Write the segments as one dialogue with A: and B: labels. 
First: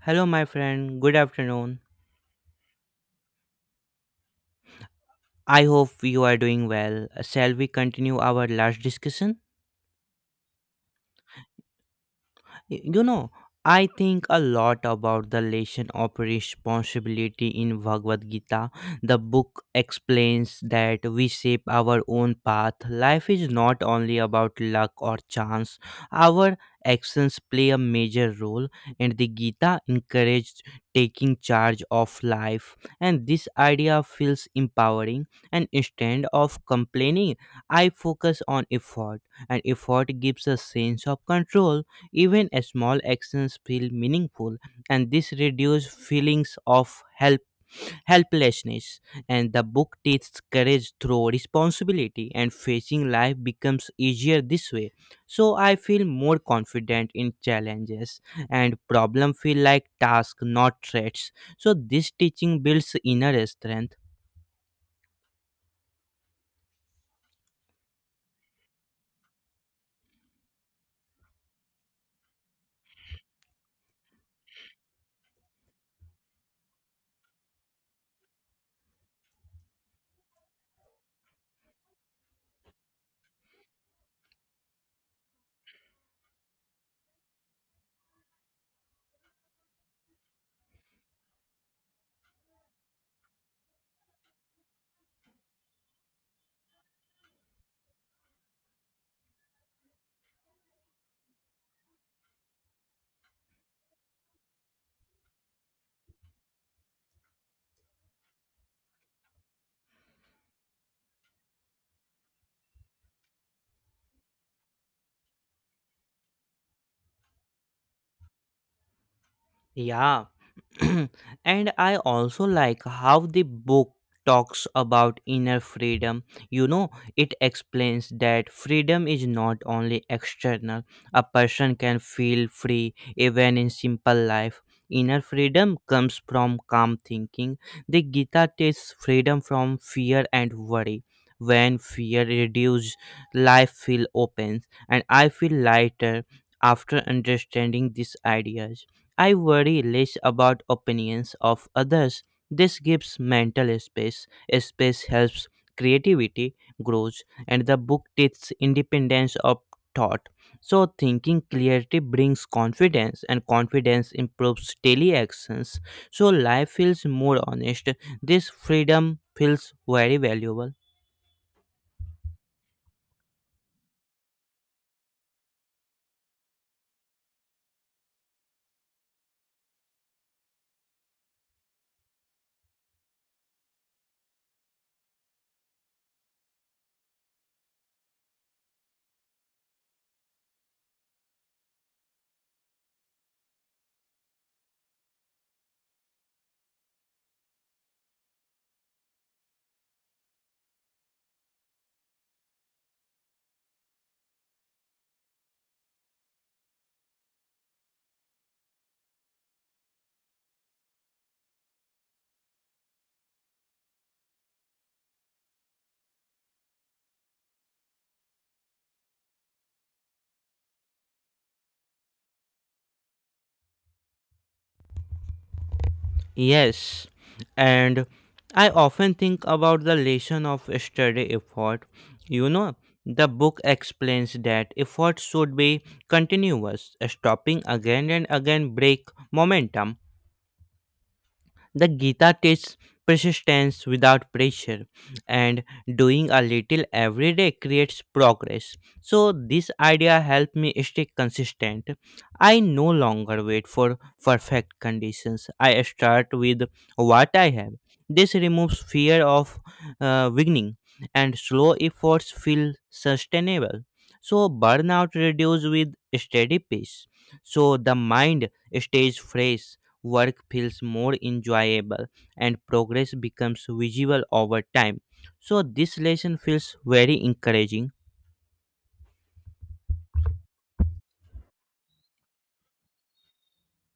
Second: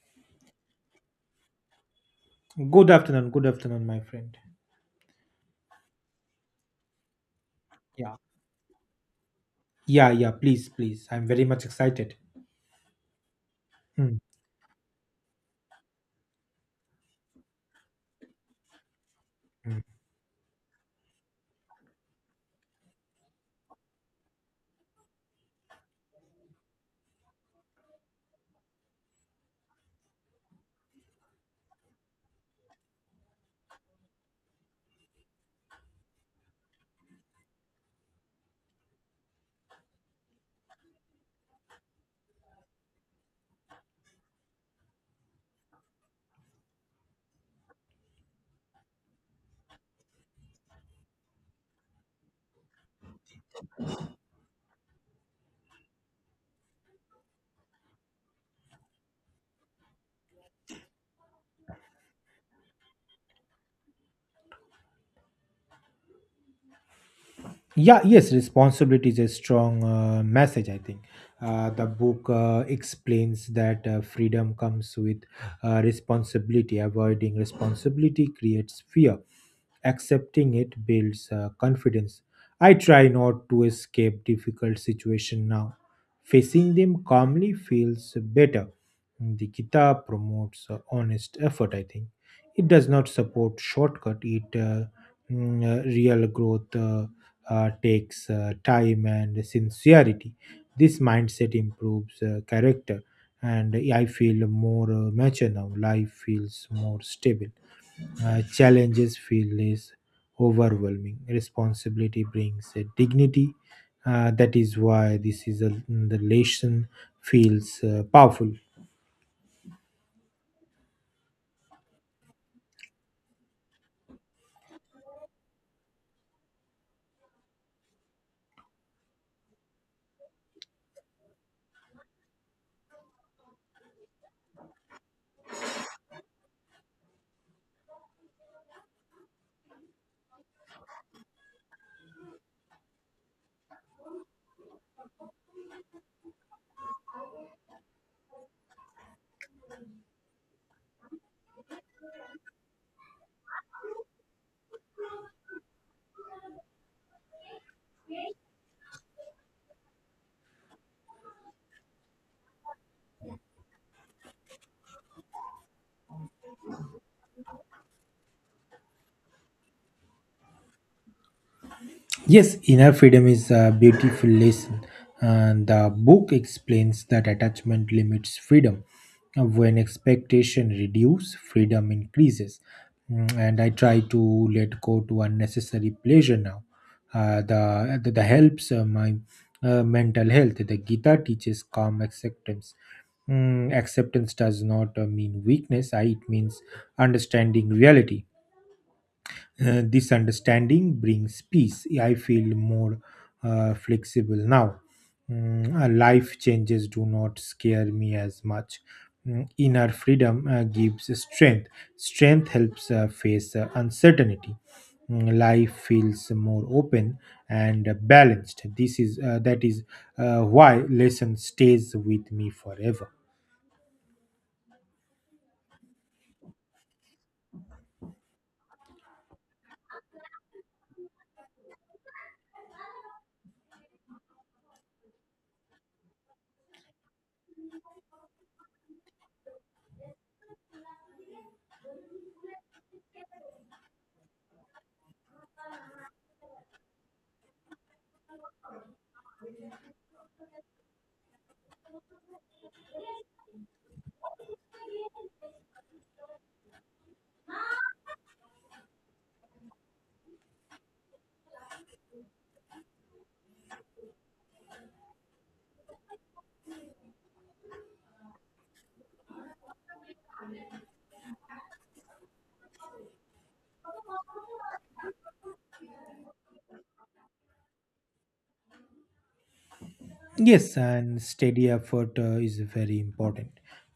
A: Hello, my friend. Good afternoon.
B: Good afternoon. Good afternoon, my friend.
A: I hope you are doing well. Shall we
B: Yeah.
A: continue our last discussion?
B: Yeah, yeah, please, please. I'm very much excited.
A: You know, I
B: Hmm,
A: think a lot about the lesson of responsibility in Bhagavad Gita. The book
B: hmm.
A: explains that we shape our own path. Life is not only about luck or chance, our actions play a major role, and the Gita encouraged taking charge of life. And this idea feels empowering, and instead of complaining, I focus on effort, and effort gives a sense of control even a small actions feel meaningful, and this reduces feelings of helplessness. And the book teaches courage through responsibility, and facing life becomes easier this way. So I feel more confident in challenges, and problem feel like tasks, not threats. So this teaching builds inner strength.
B: Yeah, yes, responsibility is a strong message I think. The book explains that freedom comes with responsibility. Avoiding responsibility creates fear. Accepting it builds confidence. I try not to escape difficult situation now. Facing them calmly feels better. The kitab promotes honest effort, I think. It does not support shortcut. Real growth takes time and sincerity. This mindset improves character, and I feel more mature now. Life feels more stable. Challenges feel less overwhelming. Responsibility brings a dignity. That is why the lesson feels powerful.
A: Yeah. And I also like how the book talks about inner freedom. You know, it explains that freedom is not only external. A person can feel free even in simple life. Inner freedom comes from calm thinking. The Gita takes freedom from fear and worry. When fear reduces, life feel opens, and I feel lighter after understanding these ideas. I worry less about opinions of others. This gives mental space. Space helps creativity grows and the book teaches independence of thought. So thinking clarity brings confidence and confidence improves daily actions. So life feels more honest. This freedom feels very valuable.
B: Yes, inner freedom is a beautiful lesson. And the book explains that attachment limits freedom. When expectation reduces, freedom increases. And I try to let go to unnecessary pleasure now. The helps my mental health. The Gita teaches calm acceptance. Acceptance does not mean weakness. It means understanding reality. This understanding brings peace. I feel more flexible now. Life changes do not scare me as much. Inner freedom gives strength. Strength helps face uncertainty. Life feels more open and balanced. This is That is why lesson stays with me forever.
A: Yes, and I often think about the lesson of study effort. You know, the book explains that effort should be continuous, stopping again and again break momentum. The Gita teaches persistence without pressure, and doing a little every day creates progress. So, this idea helped me stay consistent. I no longer wait for perfect conditions, I start with what I have. This removes fear of beginning, and slow efforts feel sustainable. So, burnout reduces with steady pace. So, the mind stays fresh work feels more enjoyable and progress becomes visible over time. So, this lesson feels very encouraging.
B: Yes, and steady effort is very important.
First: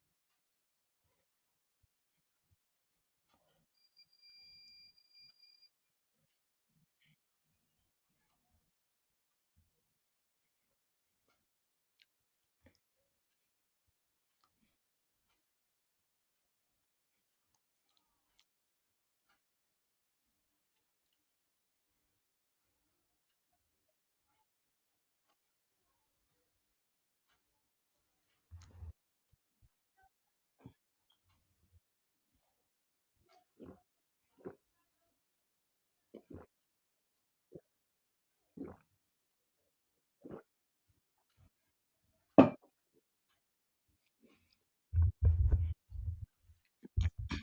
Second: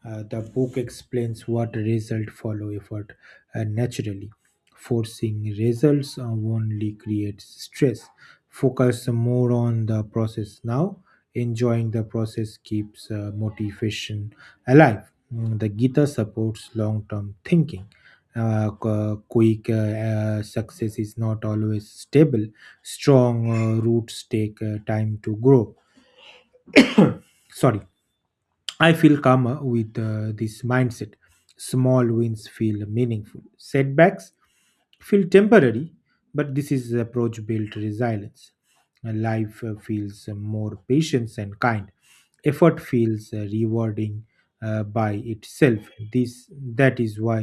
B: The book explains what result follow effort naturally. Forcing results only creates stress. Focus more on the process now. Enjoying the process keeps motivation alive. The Gita supports long term thinking. Quick success is not always stable. Strong roots take time to grow. Sorry, I feel calmer with this mindset. Small wins feel meaningful, setbacks feel temporary, but this is the approach built resilience. Life feels more patient and kind. Effort feels rewarding by itself. This That is why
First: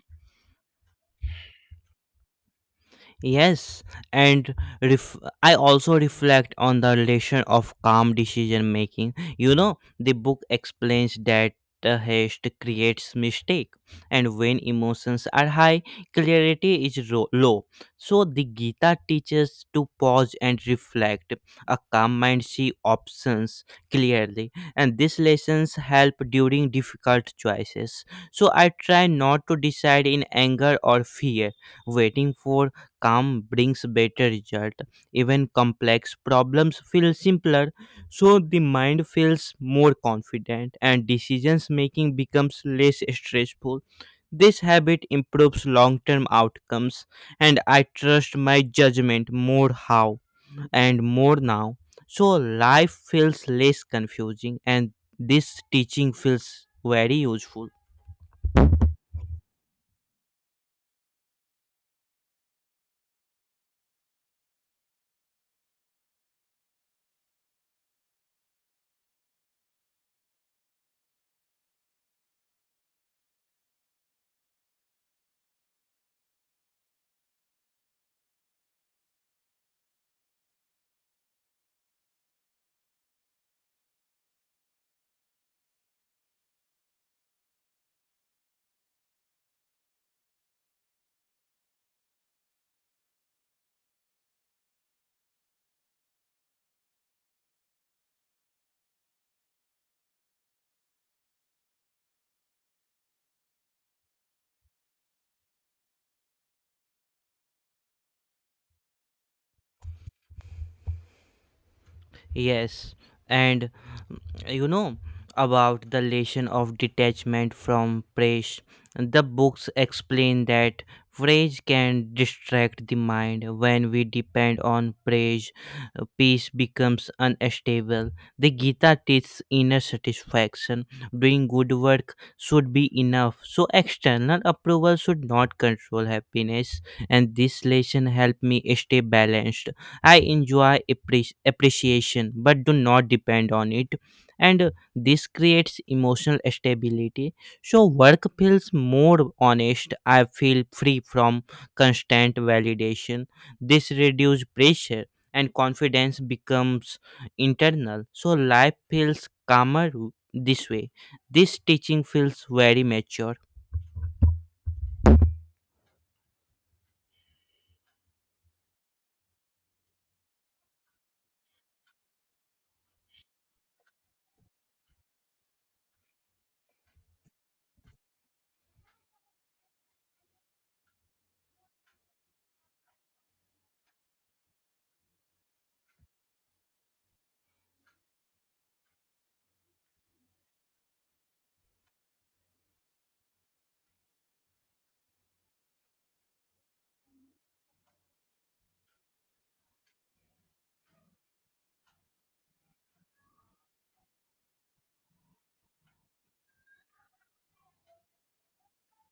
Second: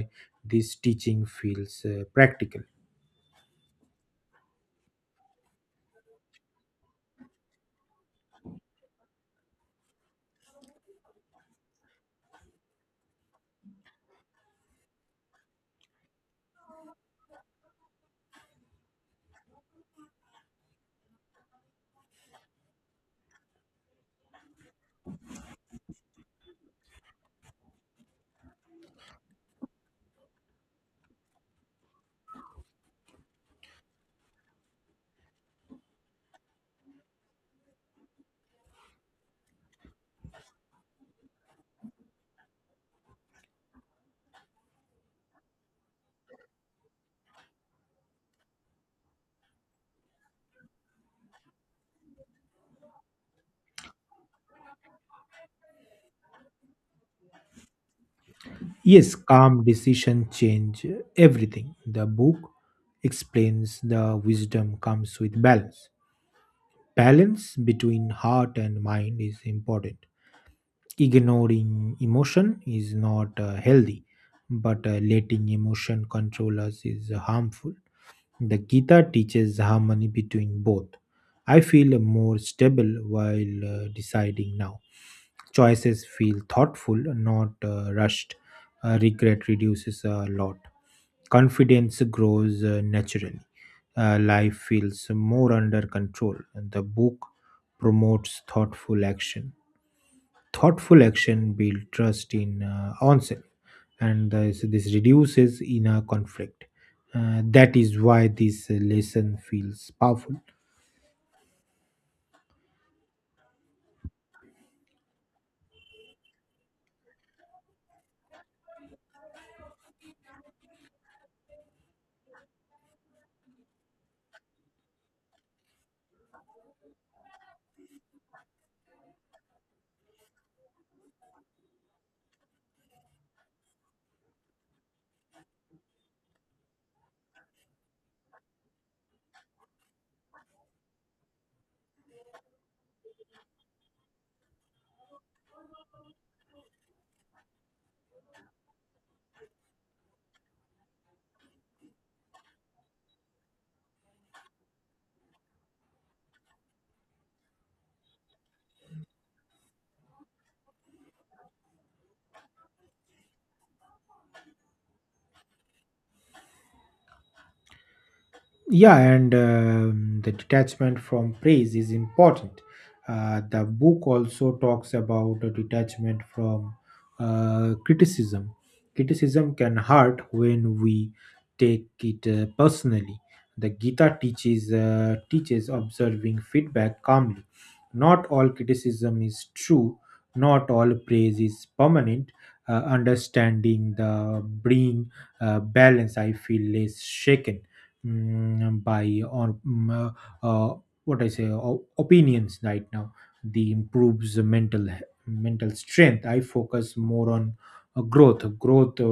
B: this teaching feels practical.
A: Yes, and ref- I also reflect on the relation of calm decision making. You know, the book explains that the haste creates mistake, and when emotions are high, clarity is low. So the Gita teaches to pause and reflect. A calm mind see options clearly, and these lessons help during difficult choices. So I try not to decide in anger or fear, waiting for calm brings better result. Even complex problems feel simpler, so the mind feels more confident and decisions making becomes less stressful. This habit improves long term outcomes, and I trust my judgment more how and more now. So life feels less confusing, and this teaching feels very useful.
B: Yes, calm decision change everything. The book explains the wisdom comes with balance. Balance between heart and mind is important. Ignoring emotion is not healthy, but letting emotion control us is harmful. The Gita teaches harmony between both. I feel more stable while deciding now. Choices feel thoughtful, not rushed. Regret reduces a lot, confidence grows naturally. Life feels more under control. The book promotes thoughtful action. Thoughtful action builds trust in onset, and this reduces inner conflict. That is why this lesson feels powerful.
A: Yes, and mm, you know about the lesson of detachment from praise. The books explain that praise can distract the mind. When we depend on praise, peace becomes unstable. The Gita teaches inner satisfaction. Doing good work should be enough. So external approval should not control happiness. And this lesson helped me stay balanced. I enjoy appreciation but do not depend on it. And this creates emotional stability. So work feels more honest. I feel free from constant validation. This reduces pressure and confidence becomes internal. So life feels calmer this way. This teaching feels very mature.
B: Yeah, and the detachment from praise is important. The book also talks about a detachment from criticism. Criticism can hurt when we take it personally. The Gita teaches observing feedback calmly. Not all criticism is true. Not all praise is permanent. Understanding the bring balance, I feel less shaken by uh, uh, what I say opinions right now. The improves the mental strength. I focus more on growth. Growth uh,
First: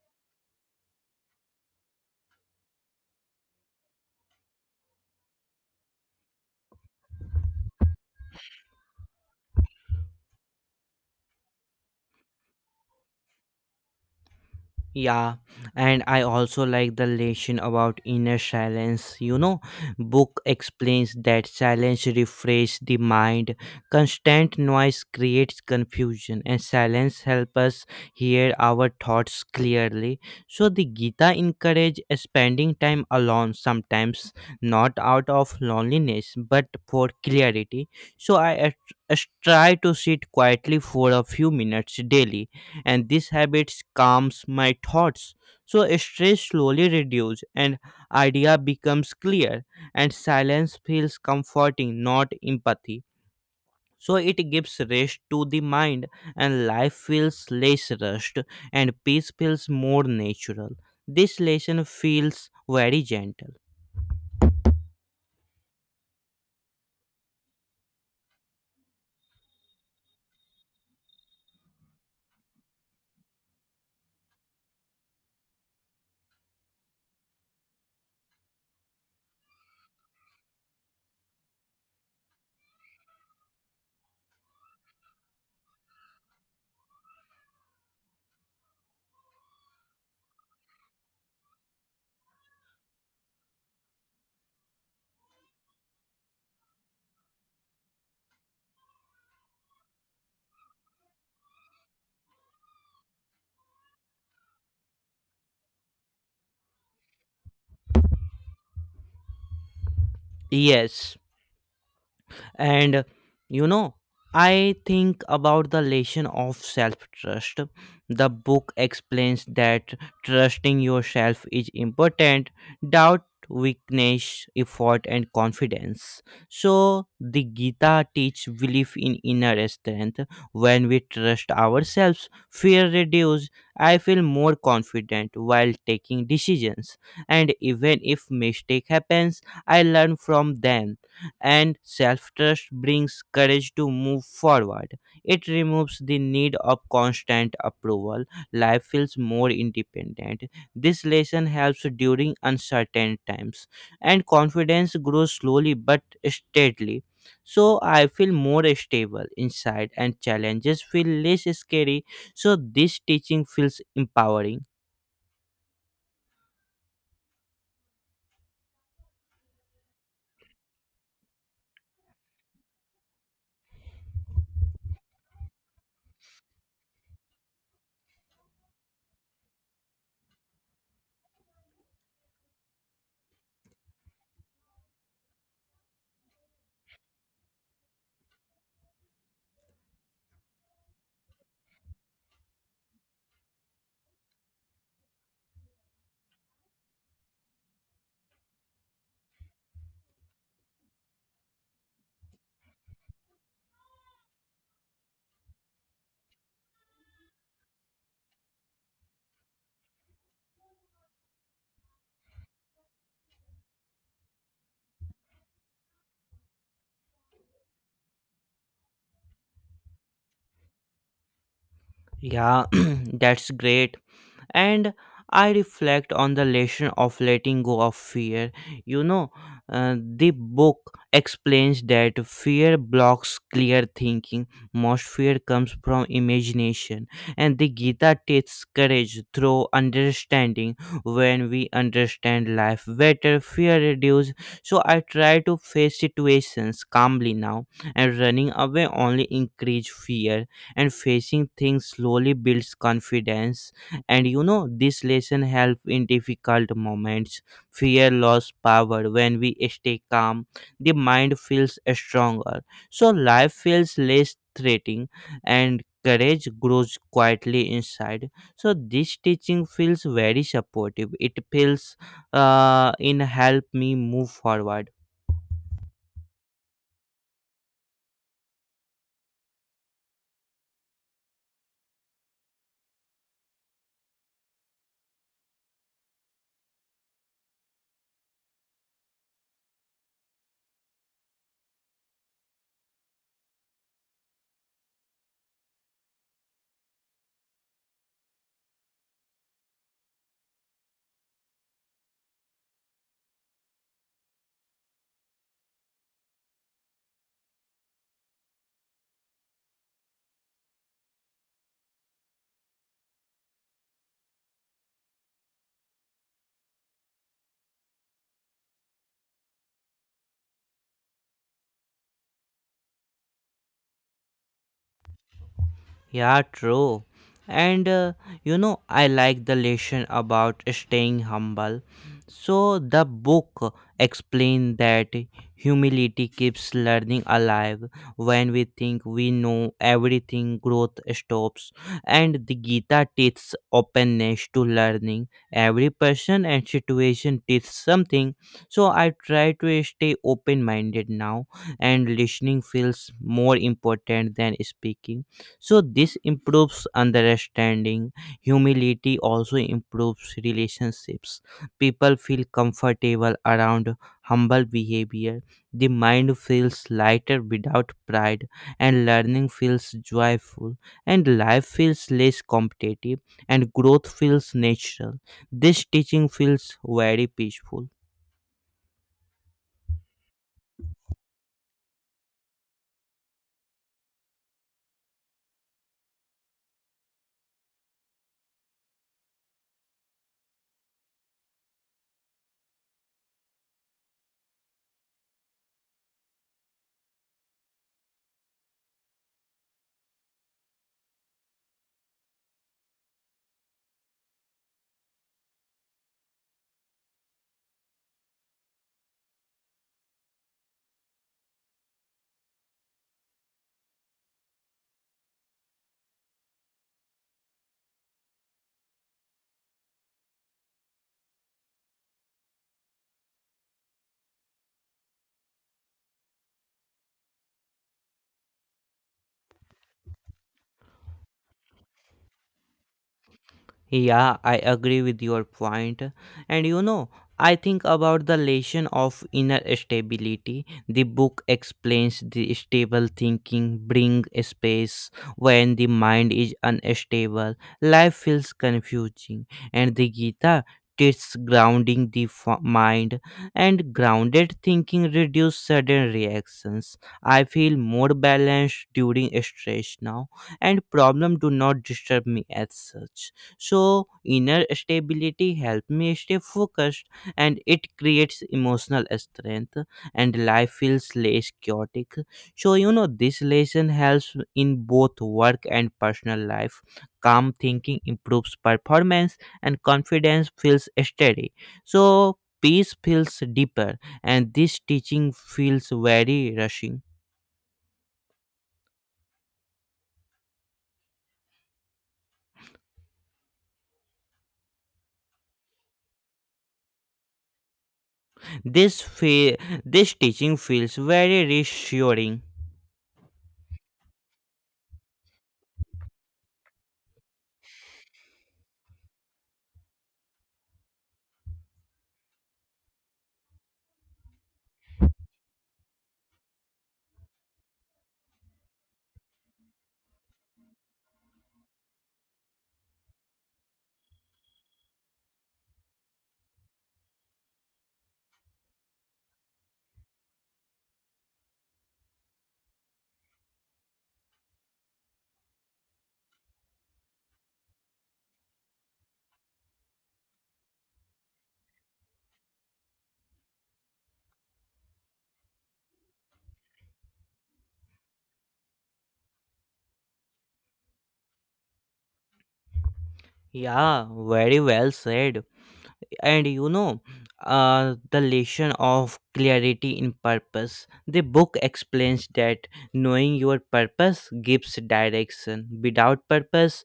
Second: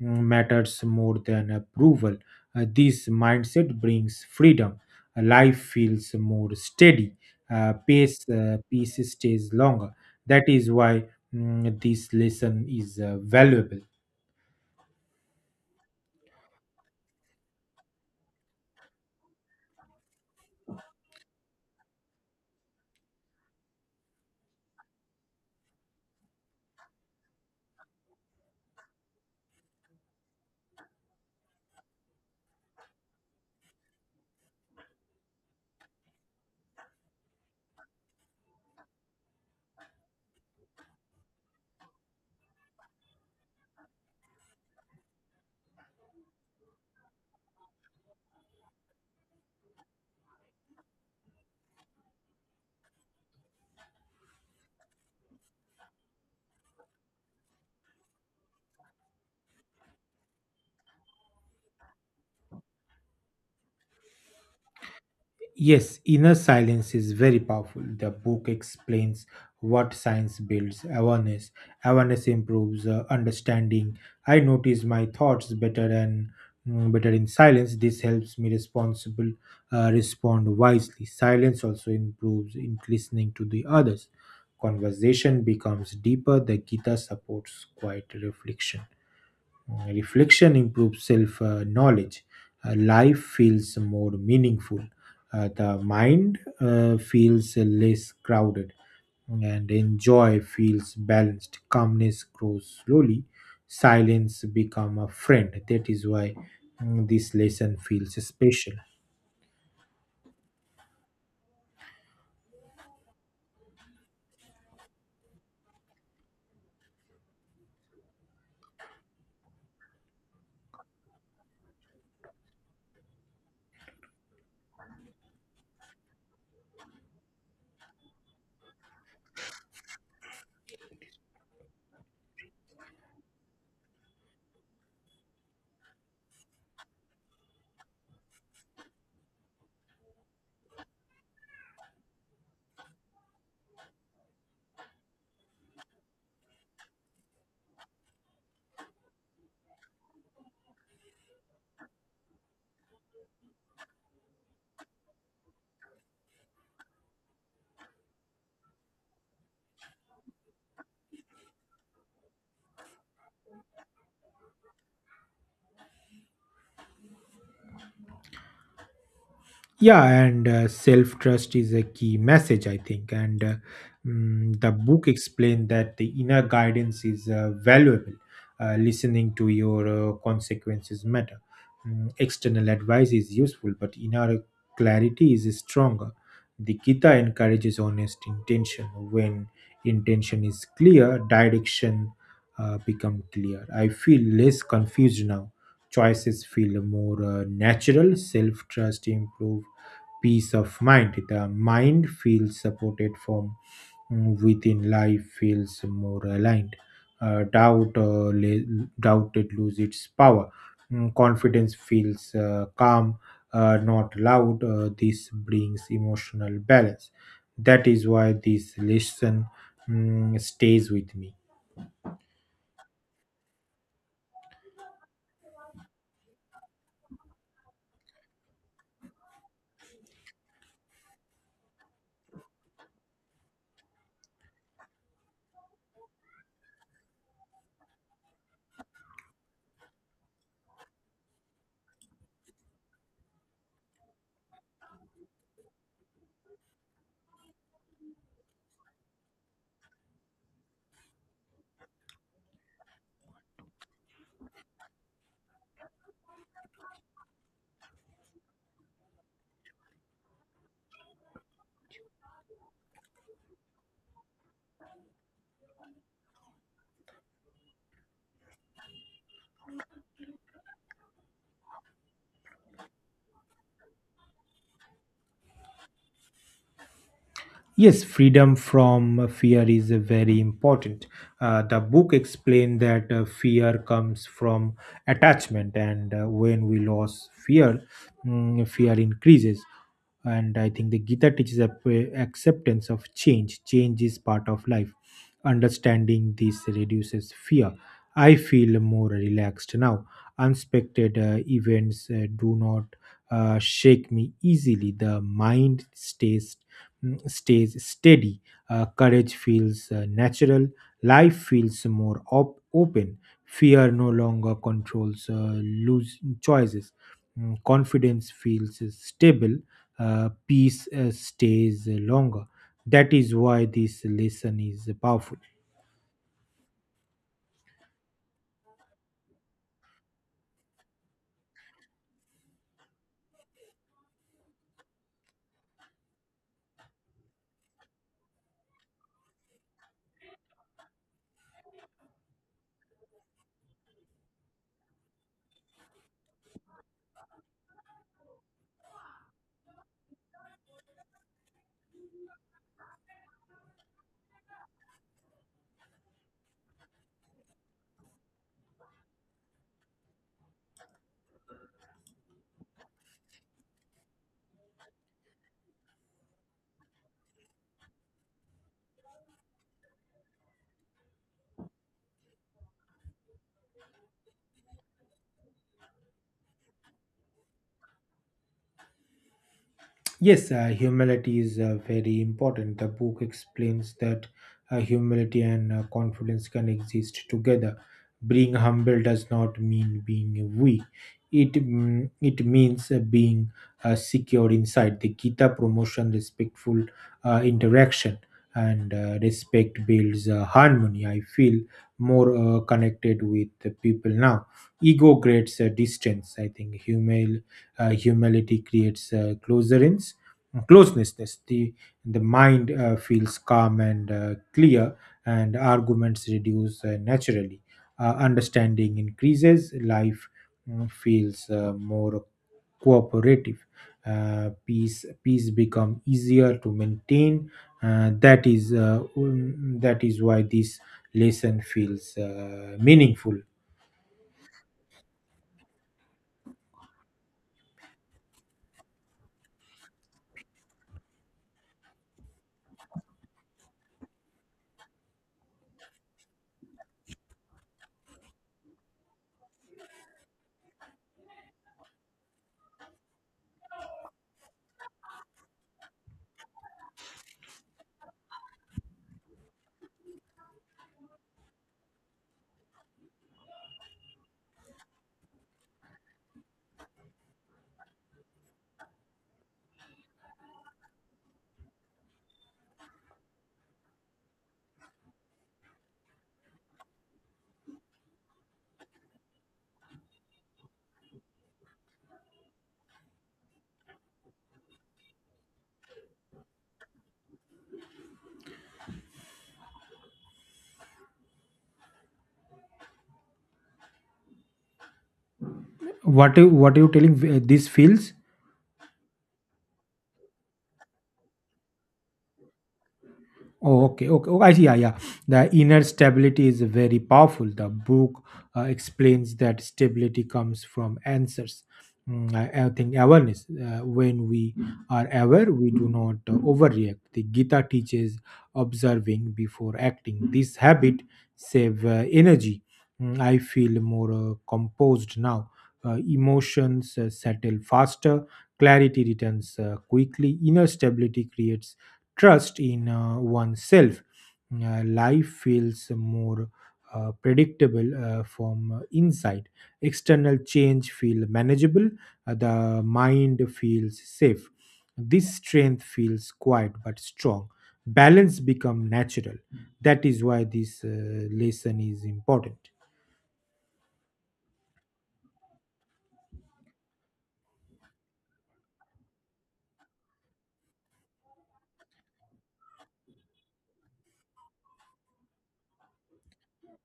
B: mm, matters more than approval. This mindset brings freedom. Life feels more steady. Pace peace stays longer. That is why this lesson is valuable.
A: Yeah, and I also like the lesson about inner silence. You know, book explains that silence refreshes the mind. Constant noise creates confusion, and silence helps us hear our thoughts clearly. So the Gita encourage spending time alone, sometimes not out of loneliness but for clarity. So try to sit quietly for a few minutes daily and these habits calms my thoughts so stress slowly reduces and idea becomes clear and silence feels comforting not empathy so it gives rest to the mind and life feels less rushed and peace feels more natural this lesson feels very gentle.
B: Yes, inner silence is very powerful. The book explains what science builds awareness. Awareness improves understanding. I notice my thoughts better and better in silence. This helps me responsible respond wisely. Silence also improves in listening to the others. Conversation becomes deeper. The Gita supports quiet reflection. Reflection improves self knowledge. Life feels more meaningful. The mind feels less crowded and enjoy feels balanced. Calmness grows slowly. Silence become a friend. That is why this lesson feels special.
A: Yes, and you know, I think about the lesson of self trust. The book explains that trusting yourself is important, doubt weakness effort and confidence. So the Gita teaches belief in inner strength. When we trust ourselves fear reduces. I feel more confident while taking decisions and even if mistake happens I learn from them and self trust brings courage to move forward. It removes the need of constant approval. Life feels more independent. This lesson helps during uncertain times, and confidence grows slowly but steadily. So, I feel more stable inside, and challenges feel less scary. So, this teaching feels empowering.
B: Yeah, and self trust is a key message I think, and the book explained that the inner guidance is valuable. Listening to your consequences matter. External advice is useful, but inner clarity is stronger. The Gita encourages honest intention. When intention is clear, direction become clear. I feel less confused now. Choices feel more natural. Self trust improve peace of mind. The mind feels supported from within. Life feels more aligned. Doubt it lose its power. Confidence feels calm, not loud. This brings emotional balance. That is why this lesson stays with me.
A: Yeah, that's great and I reflect on the lesson of letting go of fear. You know, the book explains that fear blocks clear thinking. Most fear comes from imagination, and the Gita teaches courage through understanding. When we understand life better, fear reduces. So I try to face situations calmly now, and running away only increases fear, and facing things slowly builds confidence and you know this lesson help in difficult moments. Fear lost power when we stay calm. The mind feels stronger so life feels less threatening and courage grows quietly inside so this teaching feels very supportive. It feels in help me move forward.
B: Yes, freedom from fear is very important. The book explained that fear comes from attachment, and when we lose fear, fear increases. And I think the Gita teaches acceptance of change. Change is part of life. Understanding this reduces fear. I feel more relaxed now. Unexpected events do not shake me easily. The mind stays steady. Courage feels natural. Life feels more open. Fear no longer controls loose choices. Confidence feels stable. Peace stays longer. That is why this lesson is powerful.
A: Yeah, true. And you know, I like the lesson about staying humble. So the book explained that humility keeps learning alive. When we think we know everything, growth stops. And the Gita teaches openness to learning. Every person and situation teaches something. So I try to stay open-minded now, and listening feels more important than speaking so this improves understanding. Humility also improves relationships. People feel comfortable around humble behavior. The mind feels lighter without pride and learning feels joyful and life feels less competitive and growth feels natural. This teaching feels very peaceful.
B: Yes, humility is very important. The book explains that humility and confidence can exist together. Being humble does not mean being weak. It means being secure inside. The Gita promotion respectful interaction, and respect builds harmony. I feel more connected with the people now. Ego creates a distance. I think humility creates closerance, closeness. the the mind feels calm and clear, and arguments reduce naturally. Understanding increases. Life feels more cooperative. Peace become easier to maintain. That is why this lesson feels meaningful.
A: Yeah, I agree with your point. And you know, I think about the lesson of inner stability. The book explains the stable thinking bring space when the mind is unstable. Life feels confusing, and the Gita teaches grounding the mind and grounded thinking reduce sudden reactions. I feel more balanced during stress now, and problem do not disturb me as such so, inner stability helps me stay focused and it creates emotional strength, and life feels less chaotic. So, you know, this lesson helps in both work and personal life. Calm thinking improves performance, and confidence feels steady. So, peace feels deeper, and this teaching feels very rushing.
B: What are you telling? This feels...
A: This, fe- this teaching feels very reassuring.
B: Oh, okay, okay. Oh, I see. Yeah, yeah. The inner stability is very powerful. The book explains that stability comes from answers. I think awareness. When we are aware, we do not overreact. The Gita teaches observing before acting. This habit save energy. I feel more composed now. Emotions settle faster. Clarity returns quickly. Inner stability creates trust in oneself. Life feels more predictable from inside. External change feel manageable. The mind feels safe. This strength feels quiet but strong. Balance become natural. That is why this lesson is important.
A: Yeah, very well said. And you know, the lesson of clarity in purpose. The book explains that knowing your purpose gives direction. Without purpose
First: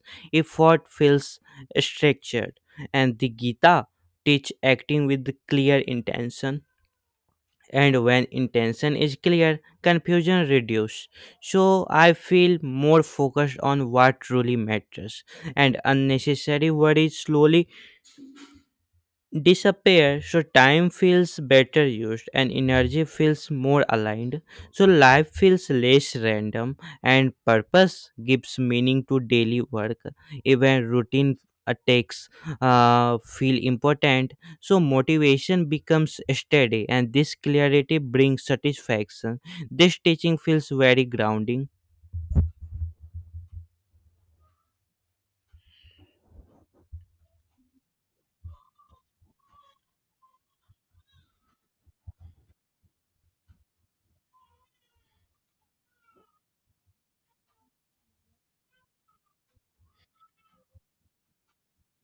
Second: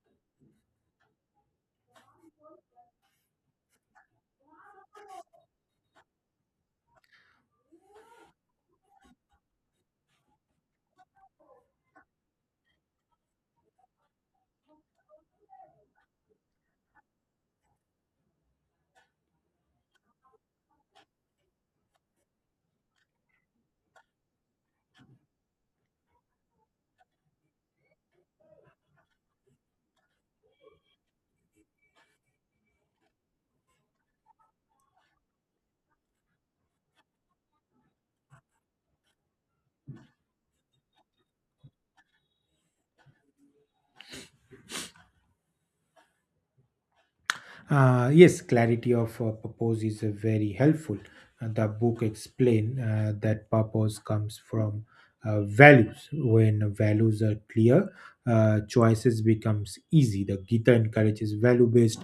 A: effort feels structured and the Gita teach acting with clear intention and when intention is clear confusion reduces so I feel more focused on what truly matters and unnecessary worries slowly disappear so time feels better used and energy feels more aligned so life feels less random and purpose gives meaning to daily work. Even routine attacks feel important so motivation becomes steady and this clarity brings satisfaction. This teaching feels very grounding.
B: Yes, clarity of purpose is very helpful. The book explain that purpose comes from values. When values are clear, choices becomes easy. The Gita encourages value-based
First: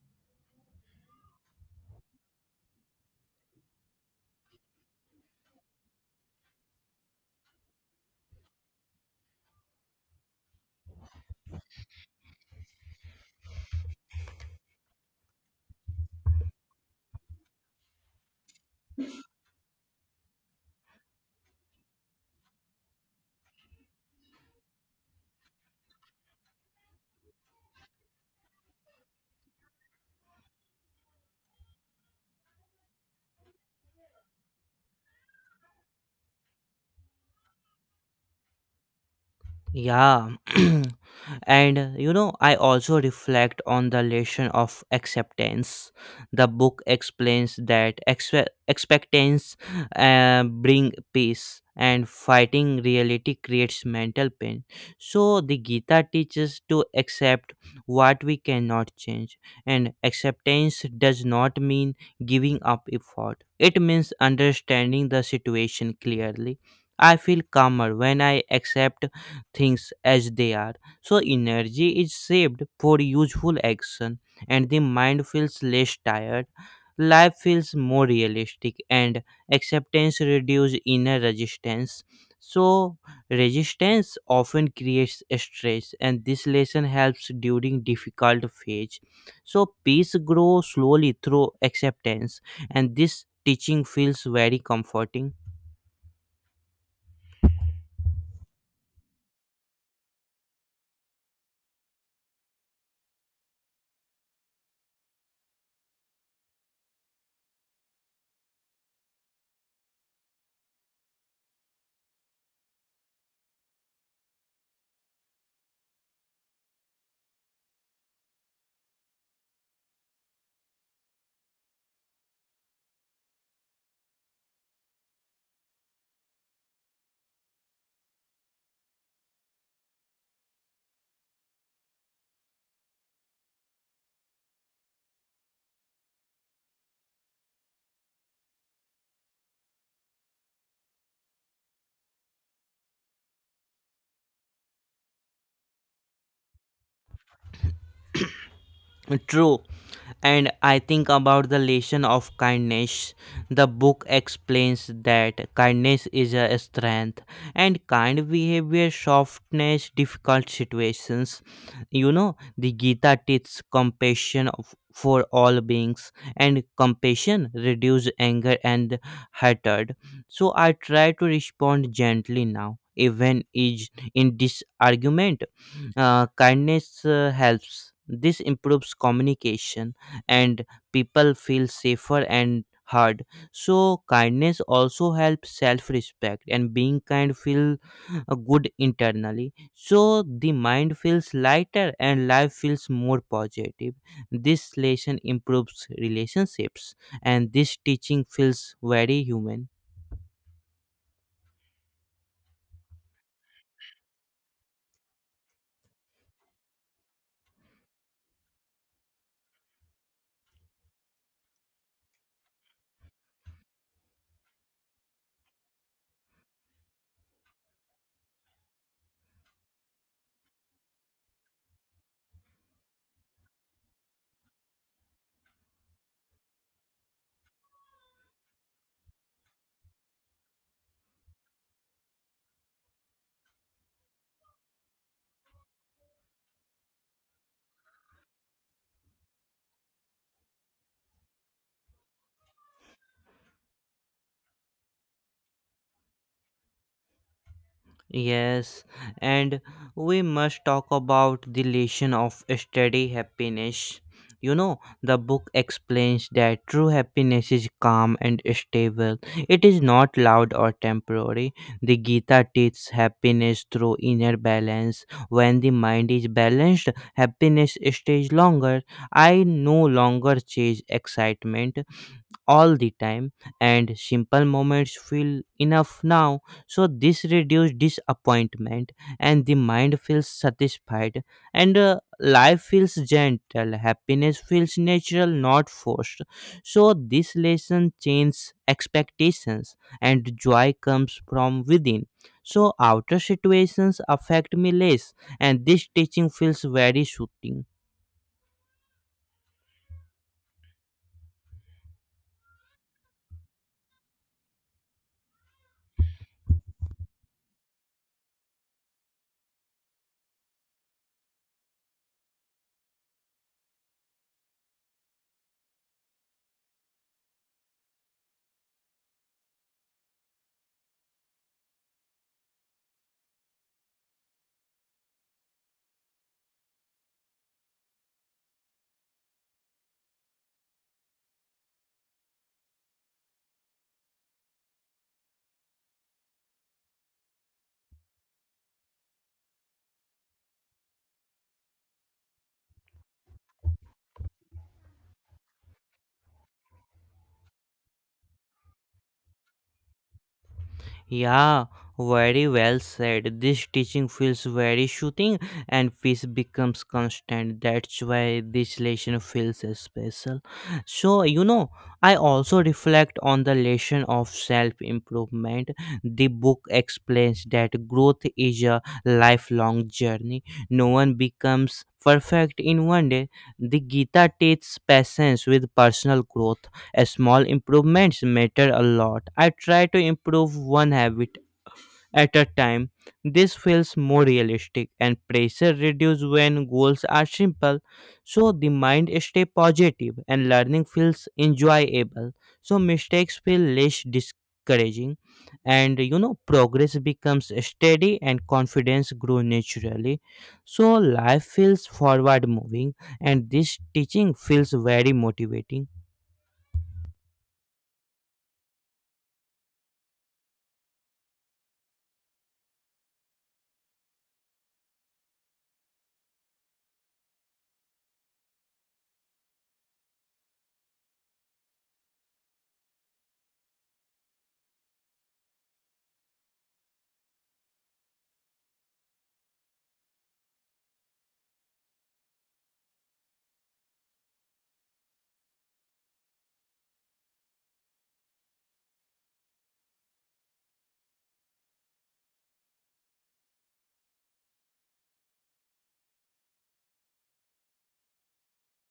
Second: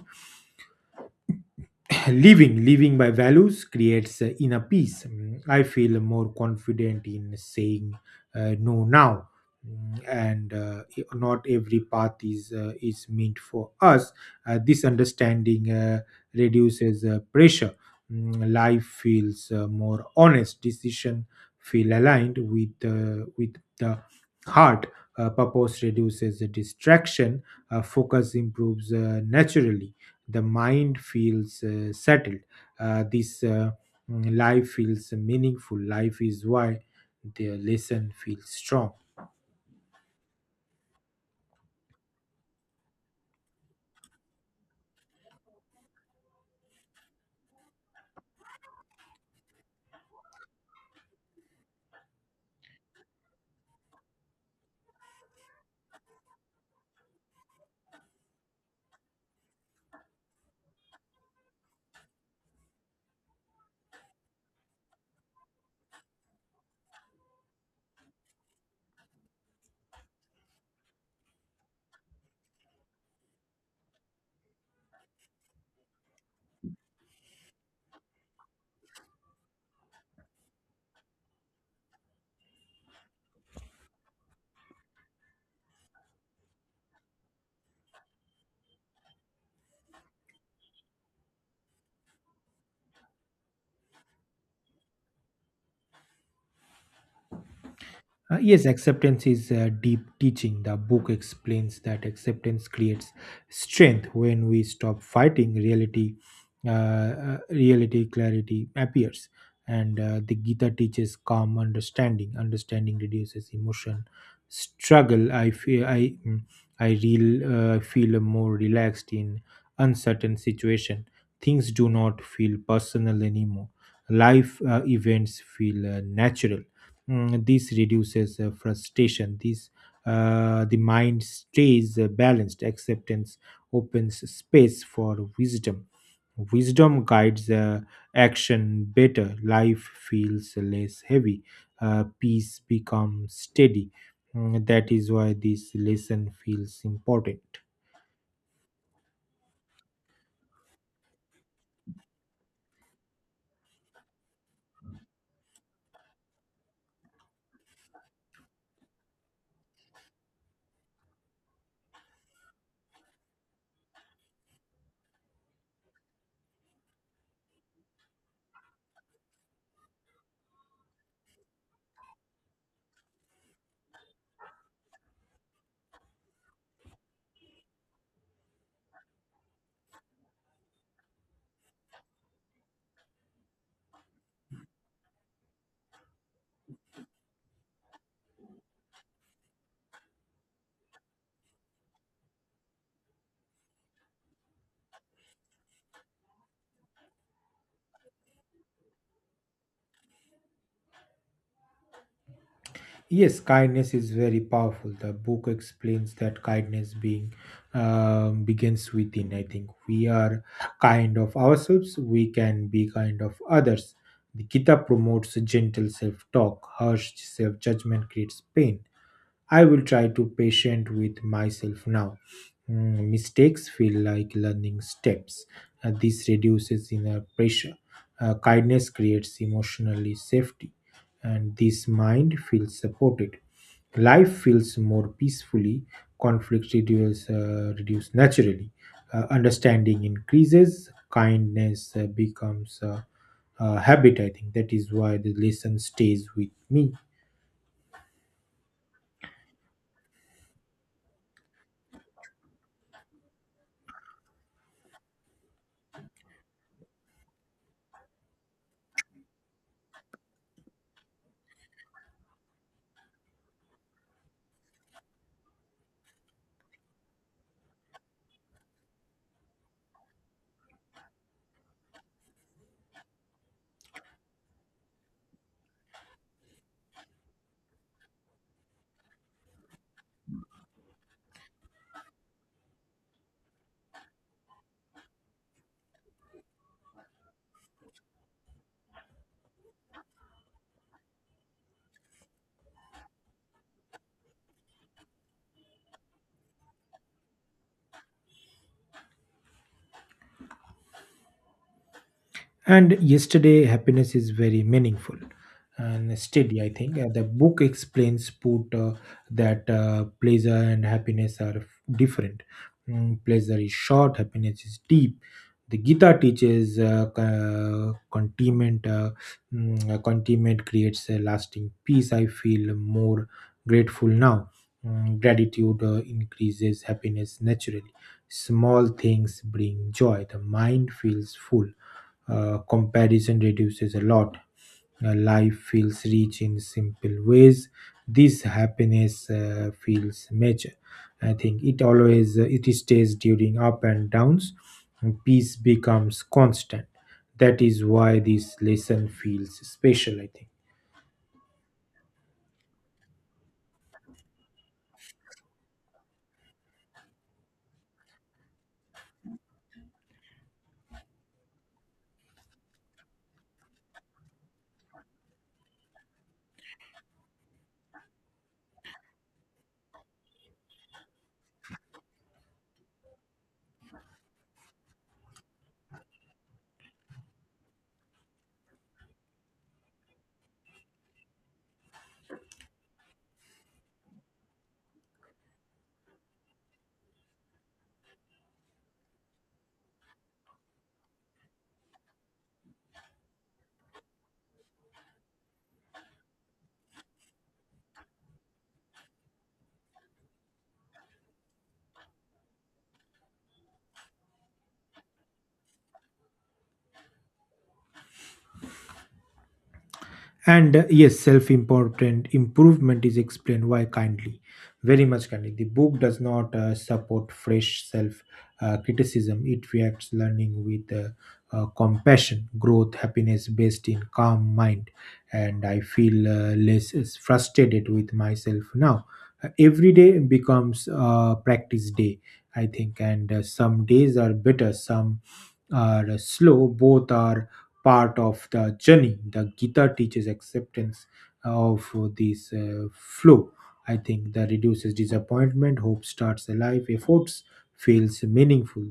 B: living by values creates inner peace. I feel more confident in saying no now. And not every path is meant for us. This understanding reduces pressure. Life feels more honest. Decision feel aligned with the heart. Purpose reduces the distraction. Focus improves naturally. The mind feels settled. uh, this uh, Life feels meaningful. Life is why the lesson feels strong.
A: Yeah. And you know, I also reflect on the lesson of acceptance. The book explains that expectance bring peace and fighting reality creates mental pain. So the Gita teaches to accept what we cannot change and acceptance does not mean giving up effort. It means understanding the situation clearly. I feel calmer when I accept things as they are. So energy is saved for useful action and the mind feels less tired. Life feels more realistic and acceptance reduces inner resistance. So resistance often creates stress and this lesson helps during difficult phase. So peace grows slowly through acceptance and this teaching feels very comforting.
B: Yes, acceptance is deep teaching. The book explains that acceptance creates strength. When we stop fighting reality, reality clarity appears, and the Gita teaches calm understanding. Understanding reduces emotion struggle. I feel I mm, I real feel more relaxed in uncertain situation. Things do not feel personal anymore. Life events feel natural. This reduces frustration. This The mind stays balanced. Acceptance opens space for wisdom. Wisdom guides action better. Life feels less heavy. Peace becomes steady. That is why this lesson feels important.
A: True. And I think about the lesson of kindness. The book explains that kindness is a strength and kind behavior softness difficult situations. You know, the Gita teaches compassion of, for all beings and compassion reduces anger and hatred. So I try to respond gently now, even is in this argument. Kindness helps. This improves communication and people feel safer and heard. So, kindness also helps self respect and being kind feel good internally. So, the mind feels lighter and life feels more positive. This lesson improves relationships and this teaching feels very human.
B: Yes, kindness is very powerful. The book explains that kindness being begins within. I think we are kind of ourselves, we can be kind of others. The Gita promotes gentle self-talk. Harsh self-judgment creates pain. I will try to patient with myself now. Mistakes feel like learning steps. This reduces inner pressure. Kindness creates emotionally safety, and this mind feels supported. Life feels more peacefully, conflicts reduce, reduce naturally, understanding increases, kindness becomes a habit. I think that is why the lesson stays with me.
A: Yes, and we must talk about the lesson of steady happiness. You know, the book explains that true happiness is calm and stable. It is not loud or temporary. The Gita teaches happiness through inner balance. When the mind is balanced, happiness stays longer. I no longer chase excitement all the time and simple moments feel enough now so this reduces disappointment and the mind feels satisfied and life feels gentle. Happiness feels natural not forced so this lesson changes expectations and joy comes from within so outer situations affect me less and this teaching feels very soothing.
B: And yesterday, happiness is very meaningful and steady, I think. The book explains put that pleasure and happiness are different. Pleasure is short, happiness is deep. The Gita teaches contentment. Contentment creates a lasting peace. I feel more grateful now. Gratitude increases happiness naturally. Small things bring joy. The mind feels full. Comparison reduces a lot. Life feels rich in simple ways. This happiness feels major. I think it always it stays during up and downs. And peace becomes constant. That is why this lesson feels special, I think.
A: Yeah, very well said. This teaching feels very shooting, and peace becomes constant. That's why this lesson feels special. So, you know, I also reflect on the lesson of self improvement. The book explains that growth is a lifelong journey, no one becomes perfect in one day. The Gita teaches patience with personal growth. A small improvements matter a lot. I try to improve one habit at a time. This feels more realistic and pressure reduces when goals are simple. So the mind stay positive and learning feels enjoyable. So mistakes feel less discouraging and you know progress becomes steady and confidence grows naturally. So life feels forward moving and this teaching feels very motivating.
B: And yes, self important improvement is explained why kindly, very much kindly. The book does not support fresh self criticism. It reacts learning with compassion, growth, happiness based in calm mind. And I feel less is frustrated with myself now. Every day becomes a practice day, I think. And some days are better, some are slow, both are part of the journey. The Gita teaches acceptance of this flow. I think that reduces disappointment, hope starts alive, efforts feels meaningful,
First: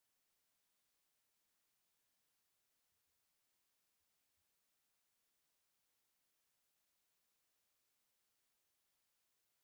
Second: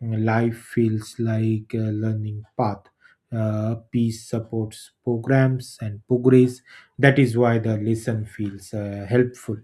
B: life feels like a learning path. Peace supports programs and progress. That is why the lesson feels helpful.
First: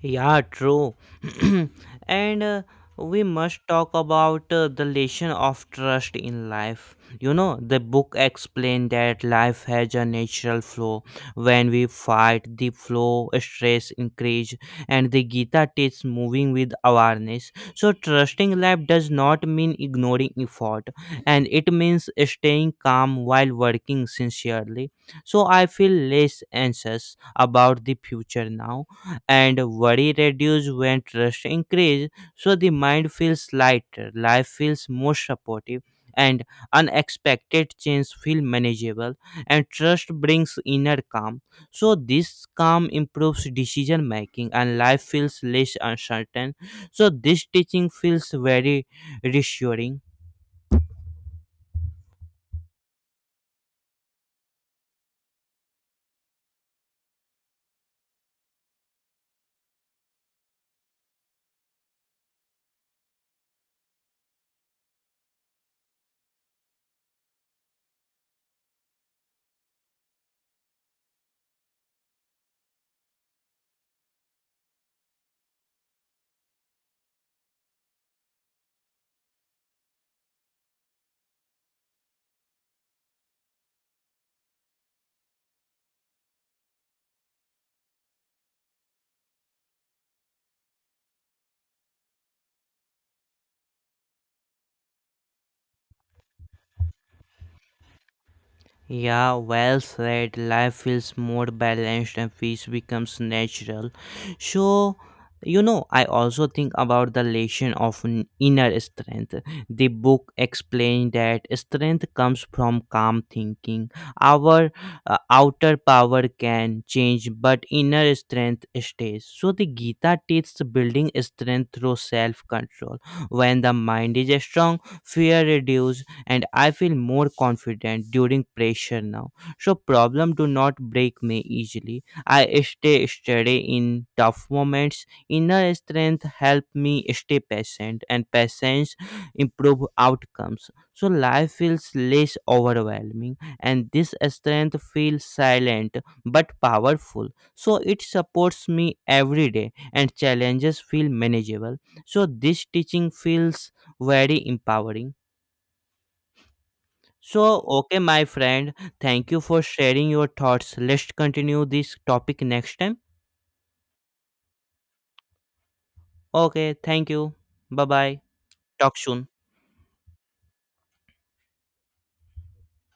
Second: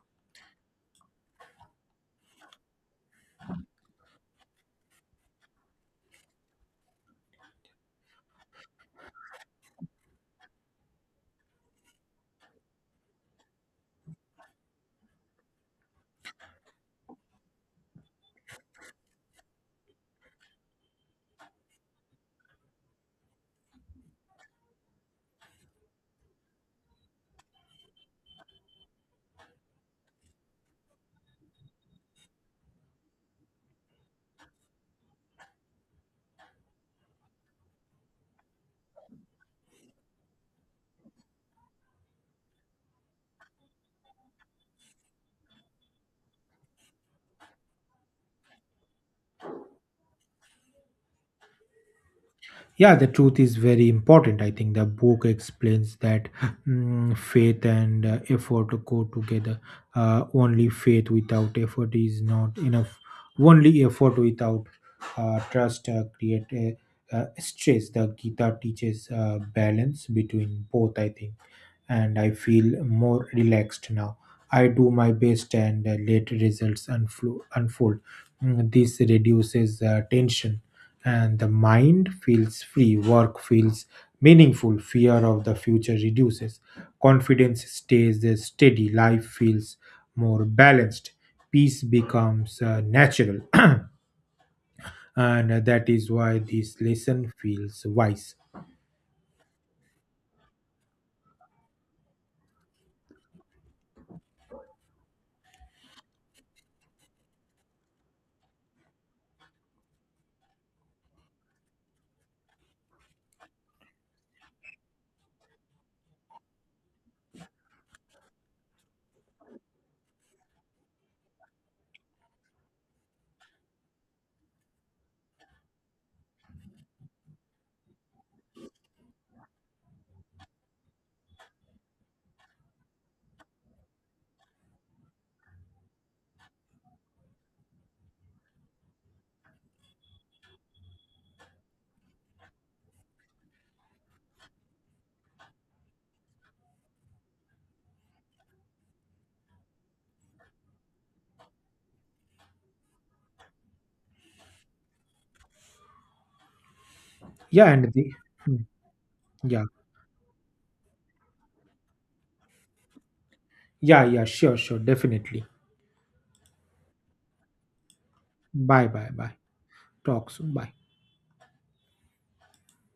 A: Yeah, true. And we must talk about the lesson of trust in life. You know, the book explained that life has a natural flow. When we fight, the flow stress increase, and the Gita teaches moving with awareness. So, trusting life does not mean ignoring effort, and it means staying calm while working sincerely. So, I feel less anxious about the future now and worry reduce when trust increase so the mind feels lighter life feels more supportive and unexpected change feel manageable and trust brings inner calm so this calm improves decision making and life feels less uncertain so this teaching feels very reassuring.
B: Yeah, the truth is very important. I think the book explains that faith and effort go together. Only faith without effort is not enough. Only effort without trust create stress. The Gita teaches balance between both, I think, and I feel more relaxed now. I do my best, and let results unfold. This reduces tension, and the mind feels free, work feels meaningful, fear of the future reduces, confidence stays steady, life feels more balanced, peace becomes natural. And that is why this lesson feels wise.
A: Yeah, well said. Life feels more balanced and peace becomes natural. So, you know, I also think about the lesson of inner strength. The book explained that strength comes from calm thinking. Our outer power can change, but inner strength stays. So, the Gita teaches building strength through self control. When the mind is strong, fear reduces and I feel more confident during pressure now. So problem do not break me easily. I stay steady in tough moments. Inner strength help me stay patient and patience improve outcomes. So life feels less overwhelming and this strength feels silent but powerful. So it supports me every day and challenges feel manageable. So this teaching feels very empowering. So,
B: Yeah, and
A: okay,
B: the,
A: my
B: hmm,
A: friend, thank you for
B: yeah,
A: sharing your thoughts. Let's continue this topic next time.
B: yeah, yeah, sure, sure, definitely.
A: Okay, thank you. Bye bye.
B: Bye,
A: Talk
B: bye,
A: soon.
B: bye. Talk soon. Bye.